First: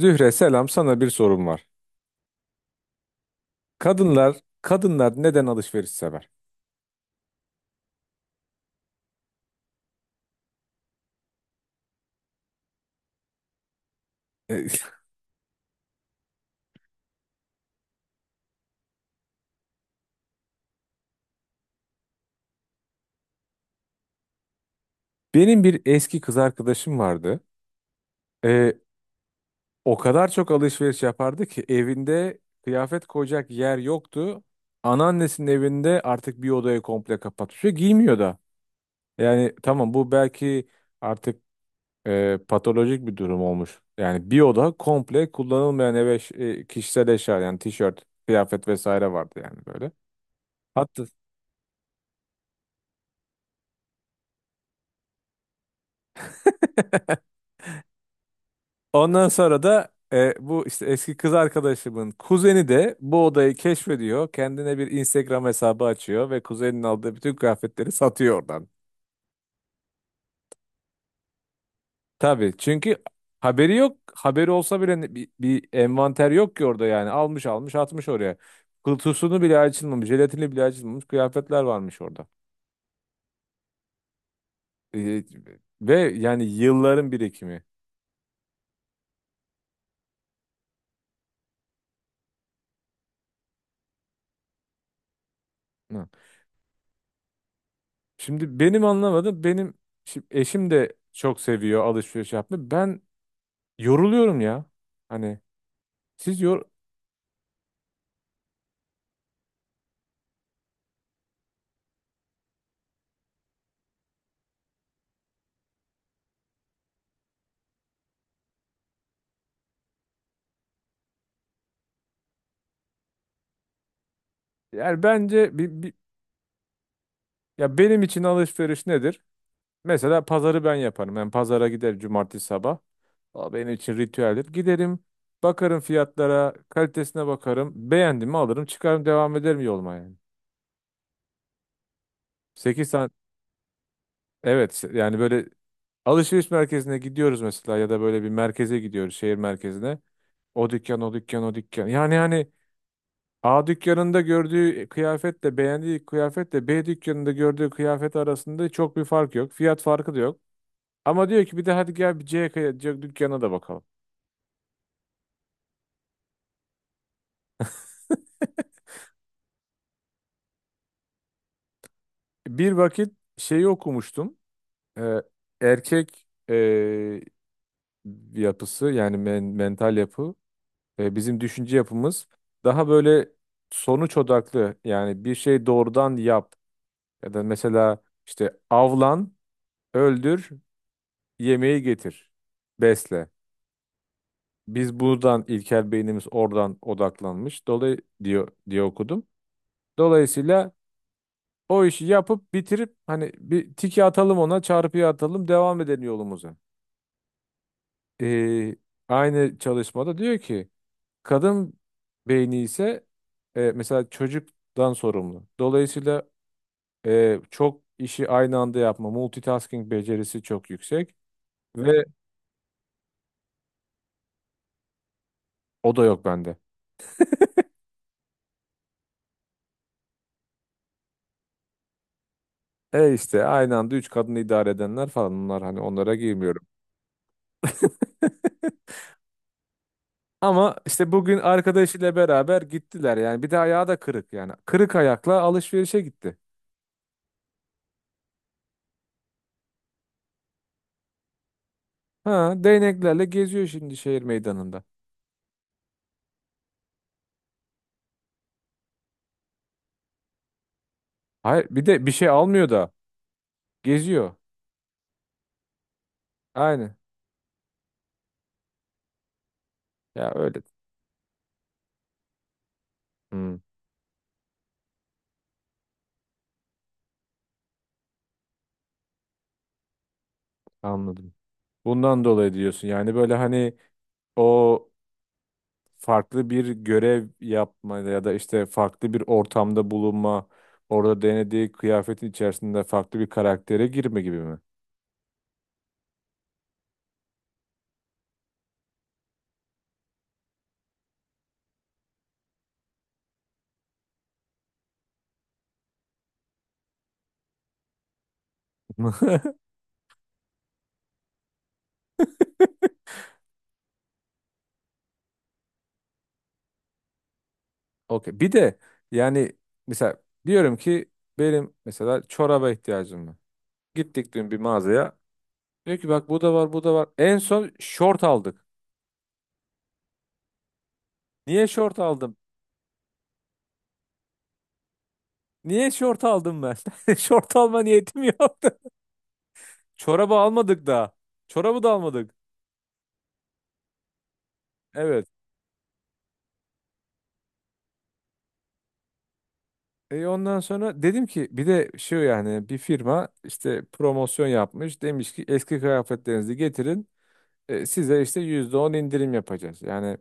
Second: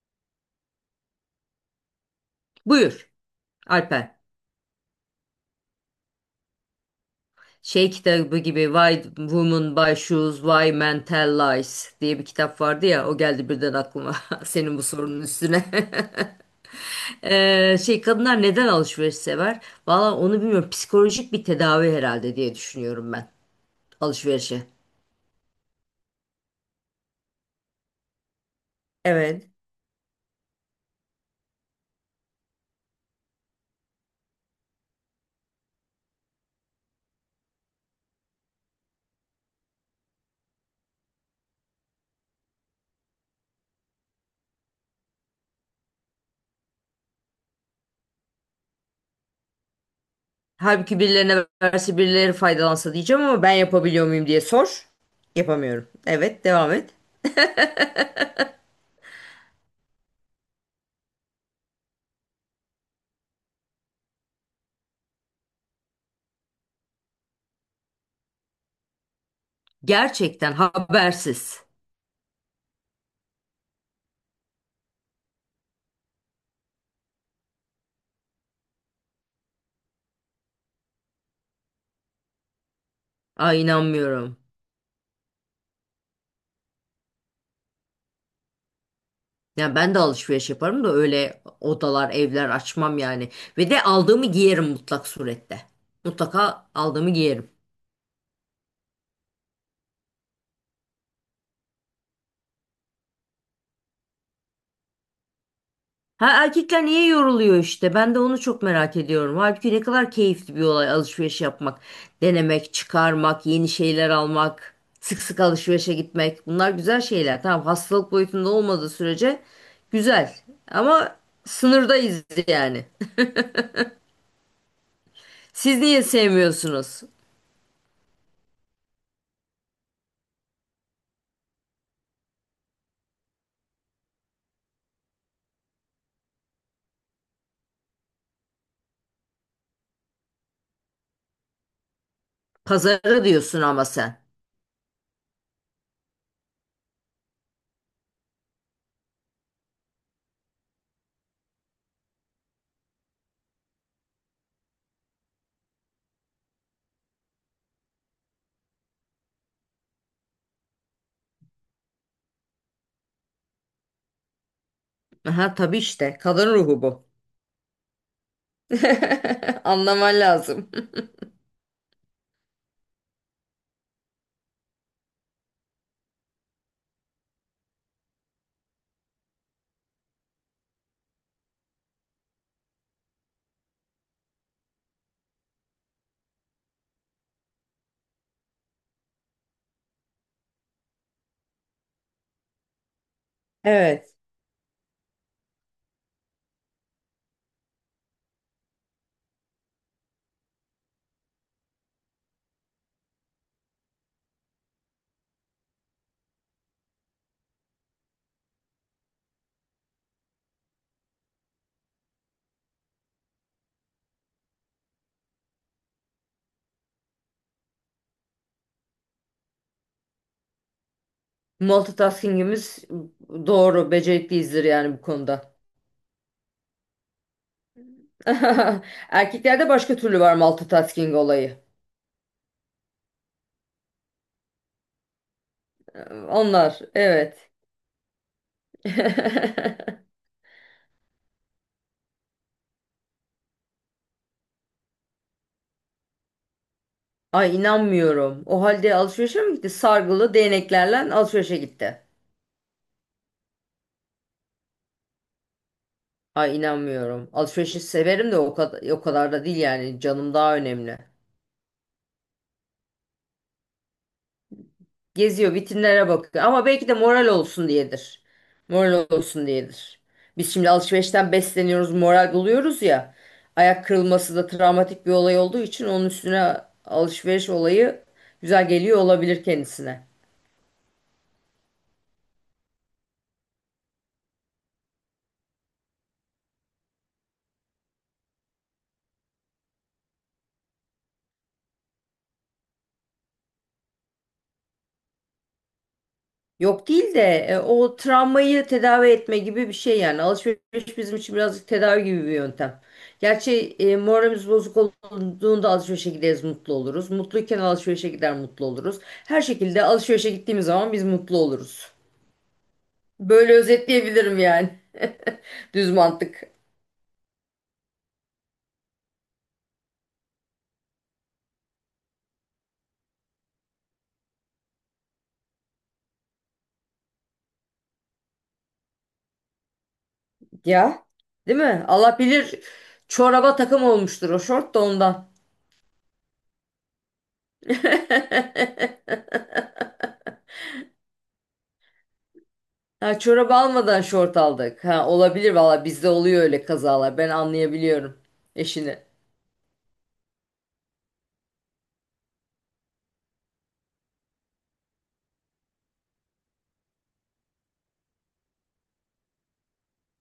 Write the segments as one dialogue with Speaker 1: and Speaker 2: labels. Speaker 1: Zühre selam sana bir sorum var.
Speaker 2: Buyur Alper.
Speaker 1: Kadınlar kadınlar neden alışveriş sever?
Speaker 2: Şey kitabı gibi Why Women Buy Shoes, Why Men Tell Lies diye bir kitap vardı ya o geldi birden aklıma
Speaker 1: E,
Speaker 2: senin bu sorunun üstüne. Şey kadınlar neden alışveriş sever? Valla onu bilmiyorum, psikolojik bir tedavi herhalde diye düşünüyorum ben alışverişe.
Speaker 1: Benim bir eski kız arkadaşım vardı. E,
Speaker 2: Evet.
Speaker 1: O kadar çok alışveriş yapardı ki evinde kıyafet koyacak yer yoktu. Anneannesinin evinde artık bir odayı komple kapatmış ve giymiyor da. Yani tamam, bu belki artık patolojik bir durum olmuş. Yani bir oda komple kullanılmayan, eve kişisel eşya, yani tişört, kıyafet vesaire vardı yani, böyle.
Speaker 2: Halbuki
Speaker 1: Hatta
Speaker 2: birilerine verse birileri faydalansa diyeceğim ama ben yapabiliyor muyum diye sor. Yapamıyorum. Evet, devam et.
Speaker 1: ondan sonra da bu işte, eski kız arkadaşımın kuzeni de bu odayı keşfediyor. Kendine bir Instagram hesabı açıyor ve kuzenin aldığı bütün kıyafetleri satıyor oradan.
Speaker 2: Gerçekten habersiz.
Speaker 1: Tabii, çünkü haberi yok. Haberi olsa bile bir envanter yok ki orada yani. Almış almış atmış oraya. Kutusunu bile açılmamış, jelatini bile açılmamış kıyafetler varmış orada.
Speaker 2: Ay inanmıyorum.
Speaker 1: E, Ve yani yılların birikimi.
Speaker 2: Yani ben de alışveriş yaparım da öyle odalar, evler açmam yani. Ve de aldığımı giyerim mutlak surette.
Speaker 1: Hı.
Speaker 2: Mutlaka aldığımı giyerim.
Speaker 1: Şimdi benim anlamadım. Benim şimdi eşim de çok seviyor alışveriş yapmayı. Ben yoruluyorum ya. Hani
Speaker 2: Ha,
Speaker 1: siz yor
Speaker 2: erkekler niye yoruluyor işte? Ben de onu çok merak ediyorum. Halbuki ne kadar keyifli bir olay alışveriş yapmak, denemek, çıkarmak, yeni şeyler almak, sık sık alışverişe gitmek. Bunlar güzel şeyler. Tamam, hastalık boyutunda olmadığı sürece güzel. Ama sınırdayız yani.
Speaker 1: yani bence
Speaker 2: Siz niye sevmiyorsunuz?
Speaker 1: ya, benim için alışveriş nedir? Mesela pazarı ben yaparım. Ben pazara giderim cumartesi sabah. O benim için ritüeldir. Giderim, bakarım fiyatlara, kalitesine bakarım. Beğendim mi alırım, çıkarım, devam ederim yoluma yani. 8 saat,
Speaker 2: Pazarı diyorsun ama sen.
Speaker 1: evet, yani böyle alışveriş merkezine gidiyoruz mesela, ya da böyle bir merkeze gidiyoruz, şehir merkezine. O dükkan, o dükkan, o dükkan. Yani hani A dükkanında gördüğü kıyafetle, beğendiği kıyafetle B dükkanında gördüğü kıyafet arasında çok bir fark yok. Fiyat farkı da yok. Ama diyor ki bir de hadi gel, bir C dükkanına da bakalım.
Speaker 2: Aha, tabii işte kadın ruhu bu. Anlaman lazım.
Speaker 1: Bir vakit şeyi okumuştum. Ee, Erkek yapısı, yani mental yapı, bizim düşünce yapımız daha böyle sonuç odaklı. Yani bir şey, doğrudan yap, ya da mesela işte avlan, öldür, yemeği getir, besle.
Speaker 2: Evet.
Speaker 1: Biz buradan, ilkel beynimiz oradan odaklanmış. Diyor diye okudum. Dolayısıyla o işi yapıp bitirip, hani bir tiki atalım ona, çarpıyı atalım, devam edelim yolumuza. Ee, Aynı çalışmada diyor ki kadın beyni ise, mesela çocuktan sorumlu. Dolayısıyla çok işi aynı anda yapma, multitasking becerisi çok yüksek ve
Speaker 2: Multitasking'imiz doğru, becerikliyizdir yani bu konuda.
Speaker 1: o da yok bende.
Speaker 2: Erkeklerde başka türlü var multitasking olayı.
Speaker 1: İşte aynı anda üç kadını idare edenler falan, bunlar hani, onlara girmiyorum.
Speaker 2: Onlar evet.
Speaker 1: Ama işte bugün arkadaşıyla beraber gittiler yani. Bir de ayağı da kırık yani. Kırık ayakla alışverişe gitti.
Speaker 2: Ay inanmıyorum. O halde alışverişe mi gitti? Sargılı değneklerle alışverişe gitti.
Speaker 1: Ha, değneklerle geziyor şimdi şehir meydanında.
Speaker 2: Ay inanmıyorum. Alışverişi severim de o kadar, o kadar da değil yani. Canım daha önemli.
Speaker 1: Hayır, bir de bir şey almıyor da geziyor.
Speaker 2: Geziyor, vitrinlere bakıyor. Ama belki de
Speaker 1: Aynen.
Speaker 2: moral olsun diyedir. Moral olsun diyedir.
Speaker 1: Ya,
Speaker 2: Biz
Speaker 1: öyle.
Speaker 2: şimdi alışverişten besleniyoruz, moral buluyoruz ya.
Speaker 1: Hmm,
Speaker 2: Ayak kırılması da travmatik bir olay olduğu için onun üstüne alışveriş olayı güzel geliyor olabilir kendisine.
Speaker 1: anladım. Bundan dolayı diyorsun. Yani böyle hani o farklı bir görev yapma, ya da işte farklı bir ortamda bulunma, orada denediği kıyafetin içerisinde farklı bir karaktere girme gibi mi?
Speaker 2: Yok değil de o travmayı tedavi etme gibi bir şey yani. Alışveriş bizim için birazcık tedavi gibi bir yöntem. Gerçi moralimiz bozuk olduğunda alışverişe gideriz mutlu oluruz. Mutluyken alışverişe gider mutlu oluruz. Her şekilde alışverişe gittiğimiz zaman biz mutlu oluruz. Böyle özetleyebilirim yani. Düz mantık.
Speaker 1: Okey. Bir de yani mesela diyorum ki benim mesela çoraba ihtiyacım var. Gittik dün bir mağazaya. Diyor ki bak bu da var, bu da var. En son şort aldık.
Speaker 2: Ya, değil
Speaker 1: Niye
Speaker 2: mi?
Speaker 1: şort
Speaker 2: Allah
Speaker 1: aldım?
Speaker 2: bilir çoraba takım olmuştur o şort da ondan.
Speaker 1: Niye şort aldım ben? Şort alma niyetim yok. Çorabı almadık daha. Çorabı da almadık.
Speaker 2: Ha, çorap almadan şort aldık. Ha,
Speaker 1: Evet.
Speaker 2: olabilir valla bizde oluyor öyle kazalar. Ben anlayabiliyorum eşini.
Speaker 1: E ondan sonra dedim ki bir de şu, yani bir firma işte promosyon yapmış. Demiş ki eski kıyafetlerinizi getirin. Size işte %10 indirim yapacağız. Yani,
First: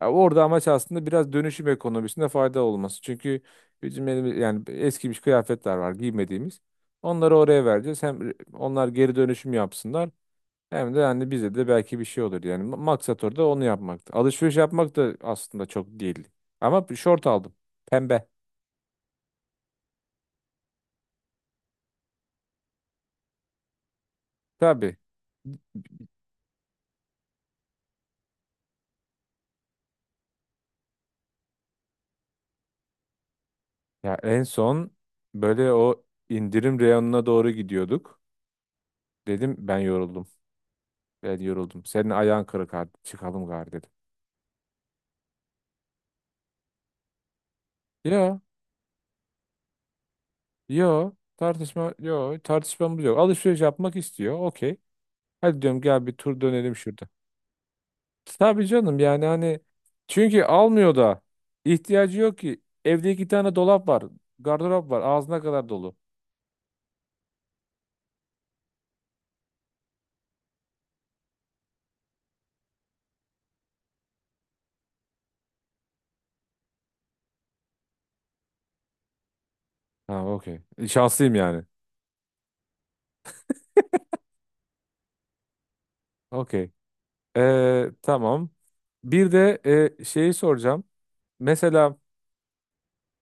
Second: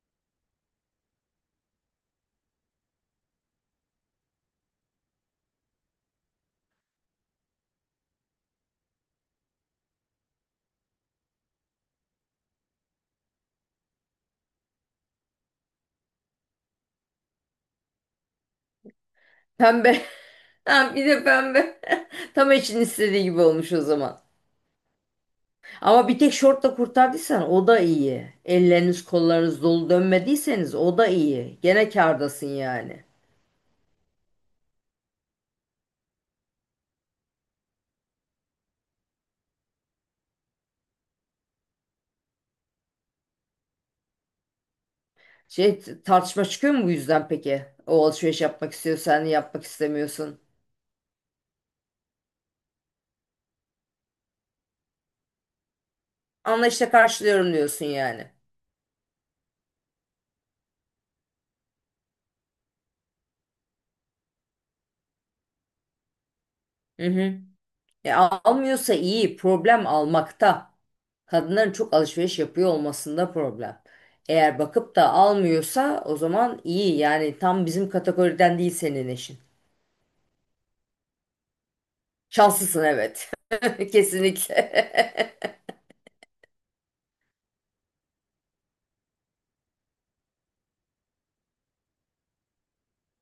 Speaker 1: ya, orada amaç aslında biraz dönüşüm ekonomisinde fayda olması. Çünkü bizim elimiz, yani eskimiş kıyafetler var giymediğimiz. Onları oraya vereceğiz. Hem onlar geri dönüşüm yapsınlar, hem de yani bize de belki bir şey olur. Yani maksat orada onu yapmaktı. Alışveriş yapmak da aslında çok değil. Ama bir şort aldım. Pembe.
Speaker 2: Pembe. Ha, bir de pembe. Tam eşinin istediği gibi olmuş o zaman.
Speaker 1: Tabii.
Speaker 2: Ama bir tek şortla kurtardıysan o da iyi. Elleriniz kollarınız dolu dönmediyseniz o da iyi. Gene kârdasın yani.
Speaker 1: Ya en son böyle o indirim reyonuna doğru gidiyorduk. Dedim ben yoruldum. Ben yoruldum. Senin ayağın kırık, hadi çıkalım gari dedim.
Speaker 2: Şey, tartışma çıkıyor mu bu yüzden peki? O
Speaker 1: Ya,
Speaker 2: alışveriş yapmak istiyor sen yapmak istemiyorsun.
Speaker 1: yo, tartışmamız yok. Alışveriş yapmak istiyor. Okey. Hadi diyorum, gel bir tur dönelim
Speaker 2: Anlayışla
Speaker 1: şurada.
Speaker 2: karşılıyorum diyorsun yani.
Speaker 1: Tabii canım, yani hani çünkü almıyor da, ihtiyacı yok ki. Evde iki tane dolap var. Gardırop var. Ağzına kadar dolu.
Speaker 2: Hı hı. Almıyorsa iyi, problem almakta. Kadınların çok alışveriş yapıyor olmasında problem. Eğer bakıp da almıyorsa o zaman iyi. Yani tam bizim kategoriden değil senin eşin.
Speaker 1: Ha, okey. Şanslıyım yani.
Speaker 2: Şanslısın, evet. Kesinlikle.
Speaker 1: Okey. Tamam. Bir de şeyi soracağım. Mesela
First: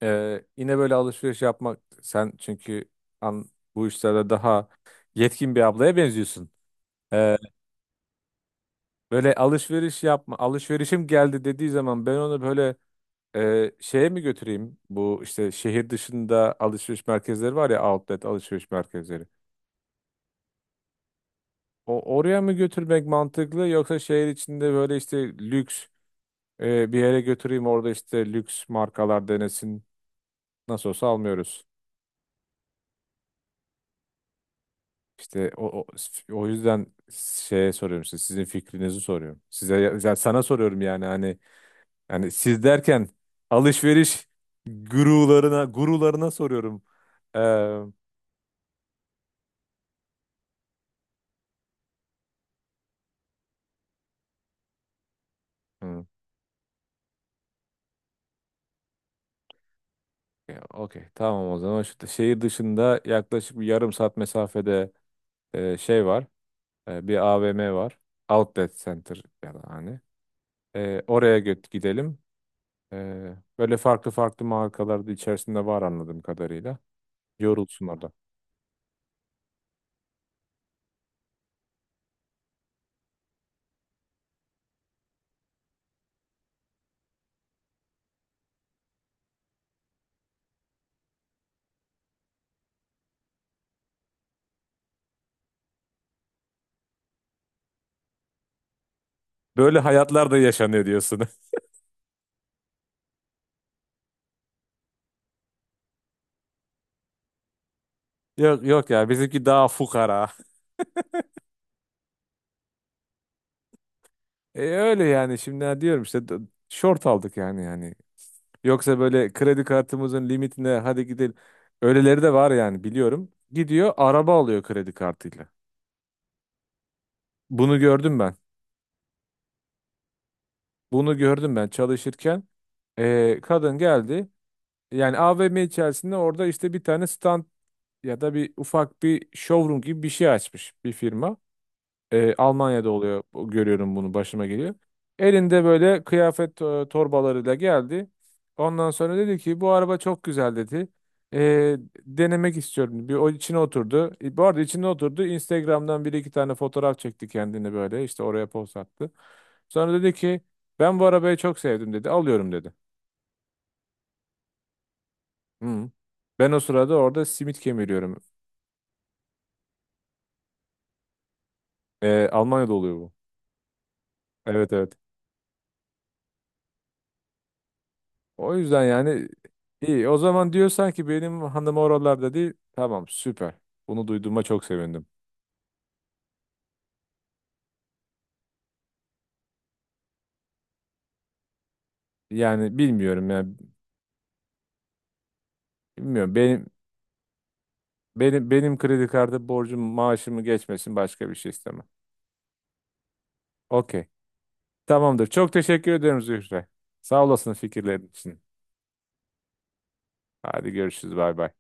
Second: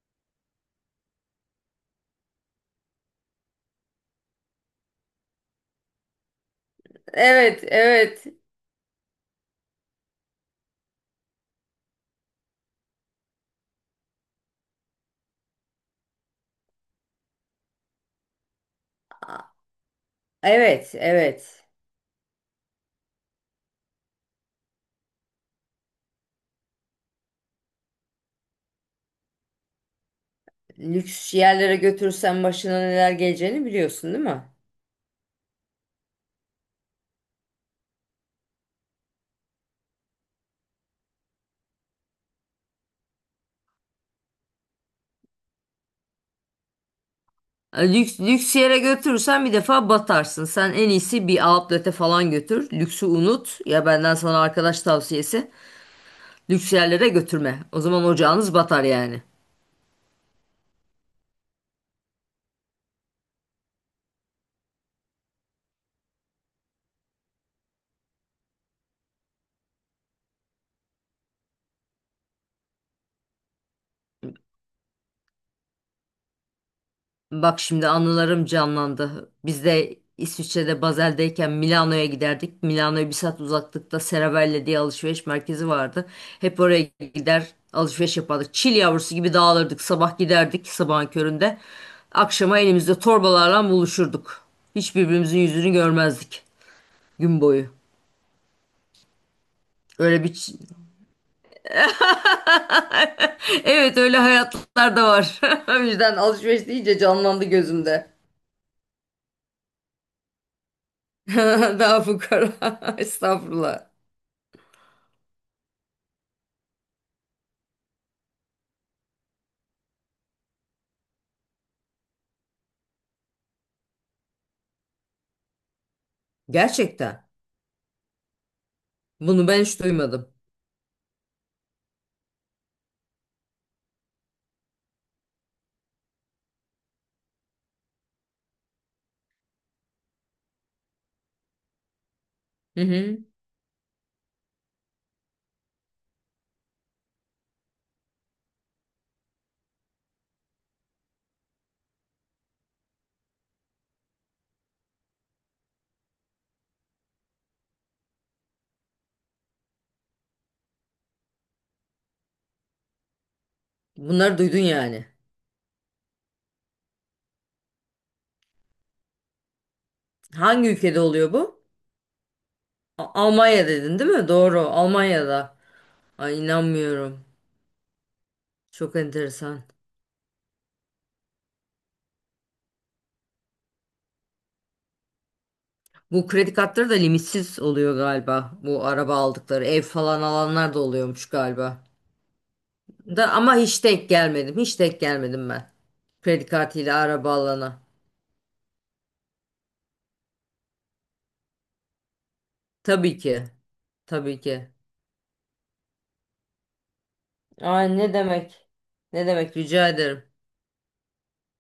Speaker 1: yine böyle alışveriş yapmak, sen çünkü an, bu işlerde daha yetkin bir ablaya benziyorsun. E,
Speaker 2: Evet, evet.
Speaker 1: Böyle alışveriş yapma, alışverişim geldi dediği zaman ben onu böyle şeye mi götüreyim? Bu işte şehir dışında alışveriş merkezleri var ya, outlet alışveriş merkezleri.
Speaker 2: Evet, evet.
Speaker 1: O oraya mı götürmek mantıklı, yoksa şehir içinde böyle işte lüks bir yere götüreyim, orada işte lüks markalar denesin? Nasıl olsa
Speaker 2: Lüks
Speaker 1: almıyoruz.
Speaker 2: yerlere götürürsen başına neler geleceğini biliyorsun değil mi?
Speaker 1: İşte o yüzden şeye soruyorum, işte sizin fikrinizi soruyorum. Size, sana soruyorum yani, hani yani siz derken alışveriş gurularına soruyorum. Ee,
Speaker 2: Lüks, lüks yere götürürsen bir defa batarsın. Sen en iyisi bir outlet'e falan götür. Lüksü unut. Ya benden sana arkadaş tavsiyesi.
Speaker 1: hı,
Speaker 2: Lüks yerlere götürme. O zaman ocağınız batar yani.
Speaker 1: ya, okey, tamam. O zaman şu şehir dışında yaklaşık bir yarım saat mesafede şey var. Bir AVM var. Outlet Center ya da hani. Oraya gidelim. E, Böyle farklı farklı markalar da içerisinde var anladığım kadarıyla.
Speaker 2: Bak
Speaker 1: Yorulsun
Speaker 2: şimdi
Speaker 1: orada.
Speaker 2: anılarım canlandı. Biz de İsviçre'de Basel'deyken Milano'ya giderdik. Milano'ya bir saat uzaklıkta Serravalle diye alışveriş merkezi vardı. Hep oraya gider alışveriş yapardık. Çil yavrusu gibi dağılırdık. Sabah giderdik sabahın köründe. Akşama elimizde torbalarla buluşurduk. Hiç birbirimizin yüzünü görmezdik gün boyu.
Speaker 1: Böyle
Speaker 2: Öyle
Speaker 1: hayatlar
Speaker 2: bir
Speaker 1: da
Speaker 2: ç-
Speaker 1: yaşanıyor diyorsun.
Speaker 2: Evet, öyle hayatlar da var. O yüzden alışveriş deyince canlandı gözümde.
Speaker 1: Yok yok ya, bizimki daha fukara.
Speaker 2: Daha fukara. Estağfurullah.
Speaker 1: Öyle yani, şimdi ha diyorum işte, short aldık yani. Yoksa böyle kredi kartımızın limitine hadi gidelim. Öyleleri de var yani, biliyorum. Gidiyor araba alıyor kredi kartıyla.
Speaker 2: Gerçekten.
Speaker 1: Bunu gördüm ben.
Speaker 2: Bunu ben hiç duymadım.
Speaker 1: Bunu gördüm ben çalışırken. Kadın geldi. Yani AVM içerisinde orada işte bir tane stand, ya da bir ufak bir showroom gibi bir şey açmış bir firma.
Speaker 2: Hı
Speaker 1: Almanya'da
Speaker 2: hı.
Speaker 1: oluyor. Görüyorum bunu, başıma geliyor. Elinde böyle kıyafet, torbalarıyla geldi. Ondan sonra dedi ki bu araba çok güzel, dedi. E, Denemek istiyorum. Bir o içine oturdu. Bu arada içine oturdu. Instagram'dan bir iki tane fotoğraf çekti kendini böyle. İşte oraya post attı. Sonra dedi ki ben bu arabayı çok sevdim, dedi. Alıyorum, dedi.
Speaker 2: Bunları duydun yani.
Speaker 1: Hı. Ben o sırada orada simit kemiriyorum.
Speaker 2: Hangi ülkede oluyor bu?
Speaker 1: Almanya'da oluyor bu.
Speaker 2: A- Almanya dedin değil mi? Doğru.
Speaker 1: Evet, evet.
Speaker 2: Almanya'da. Ay inanmıyorum.
Speaker 1: O yüzden
Speaker 2: Çok
Speaker 1: yani
Speaker 2: enteresan.
Speaker 1: iyi. O zaman diyorsan ki benim hanım oralarda değil. Tamam, süper. Bunu duyduğuma çok sevindim.
Speaker 2: Bu kredi kartları da limitsiz oluyor galiba. Bu araba aldıkları, ev falan alanlar da oluyormuş galiba.
Speaker 1: Yani
Speaker 2: Da
Speaker 1: bilmiyorum yani,
Speaker 2: ama hiç denk gelmedim. Hiç denk gelmedim ben.
Speaker 1: bilmiyorum.
Speaker 2: Kredi
Speaker 1: Benim
Speaker 2: kartıyla araba alana.
Speaker 1: benim benim kredi kartı borcum maaşımı geçmesin, başka bir şey istemem.
Speaker 2: Tabii ki.
Speaker 1: Okey.
Speaker 2: Tabii ki.
Speaker 1: Tamamdır. Çok teşekkür ediyorum Zühre. Sağ olasın
Speaker 2: Ay
Speaker 1: fikirlerin
Speaker 2: ne
Speaker 1: için.
Speaker 2: demek? Ne demek? Rica ederim.
Speaker 1: Hadi görüşürüz. Bay bay.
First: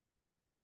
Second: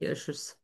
Speaker 2: Görüşürüz.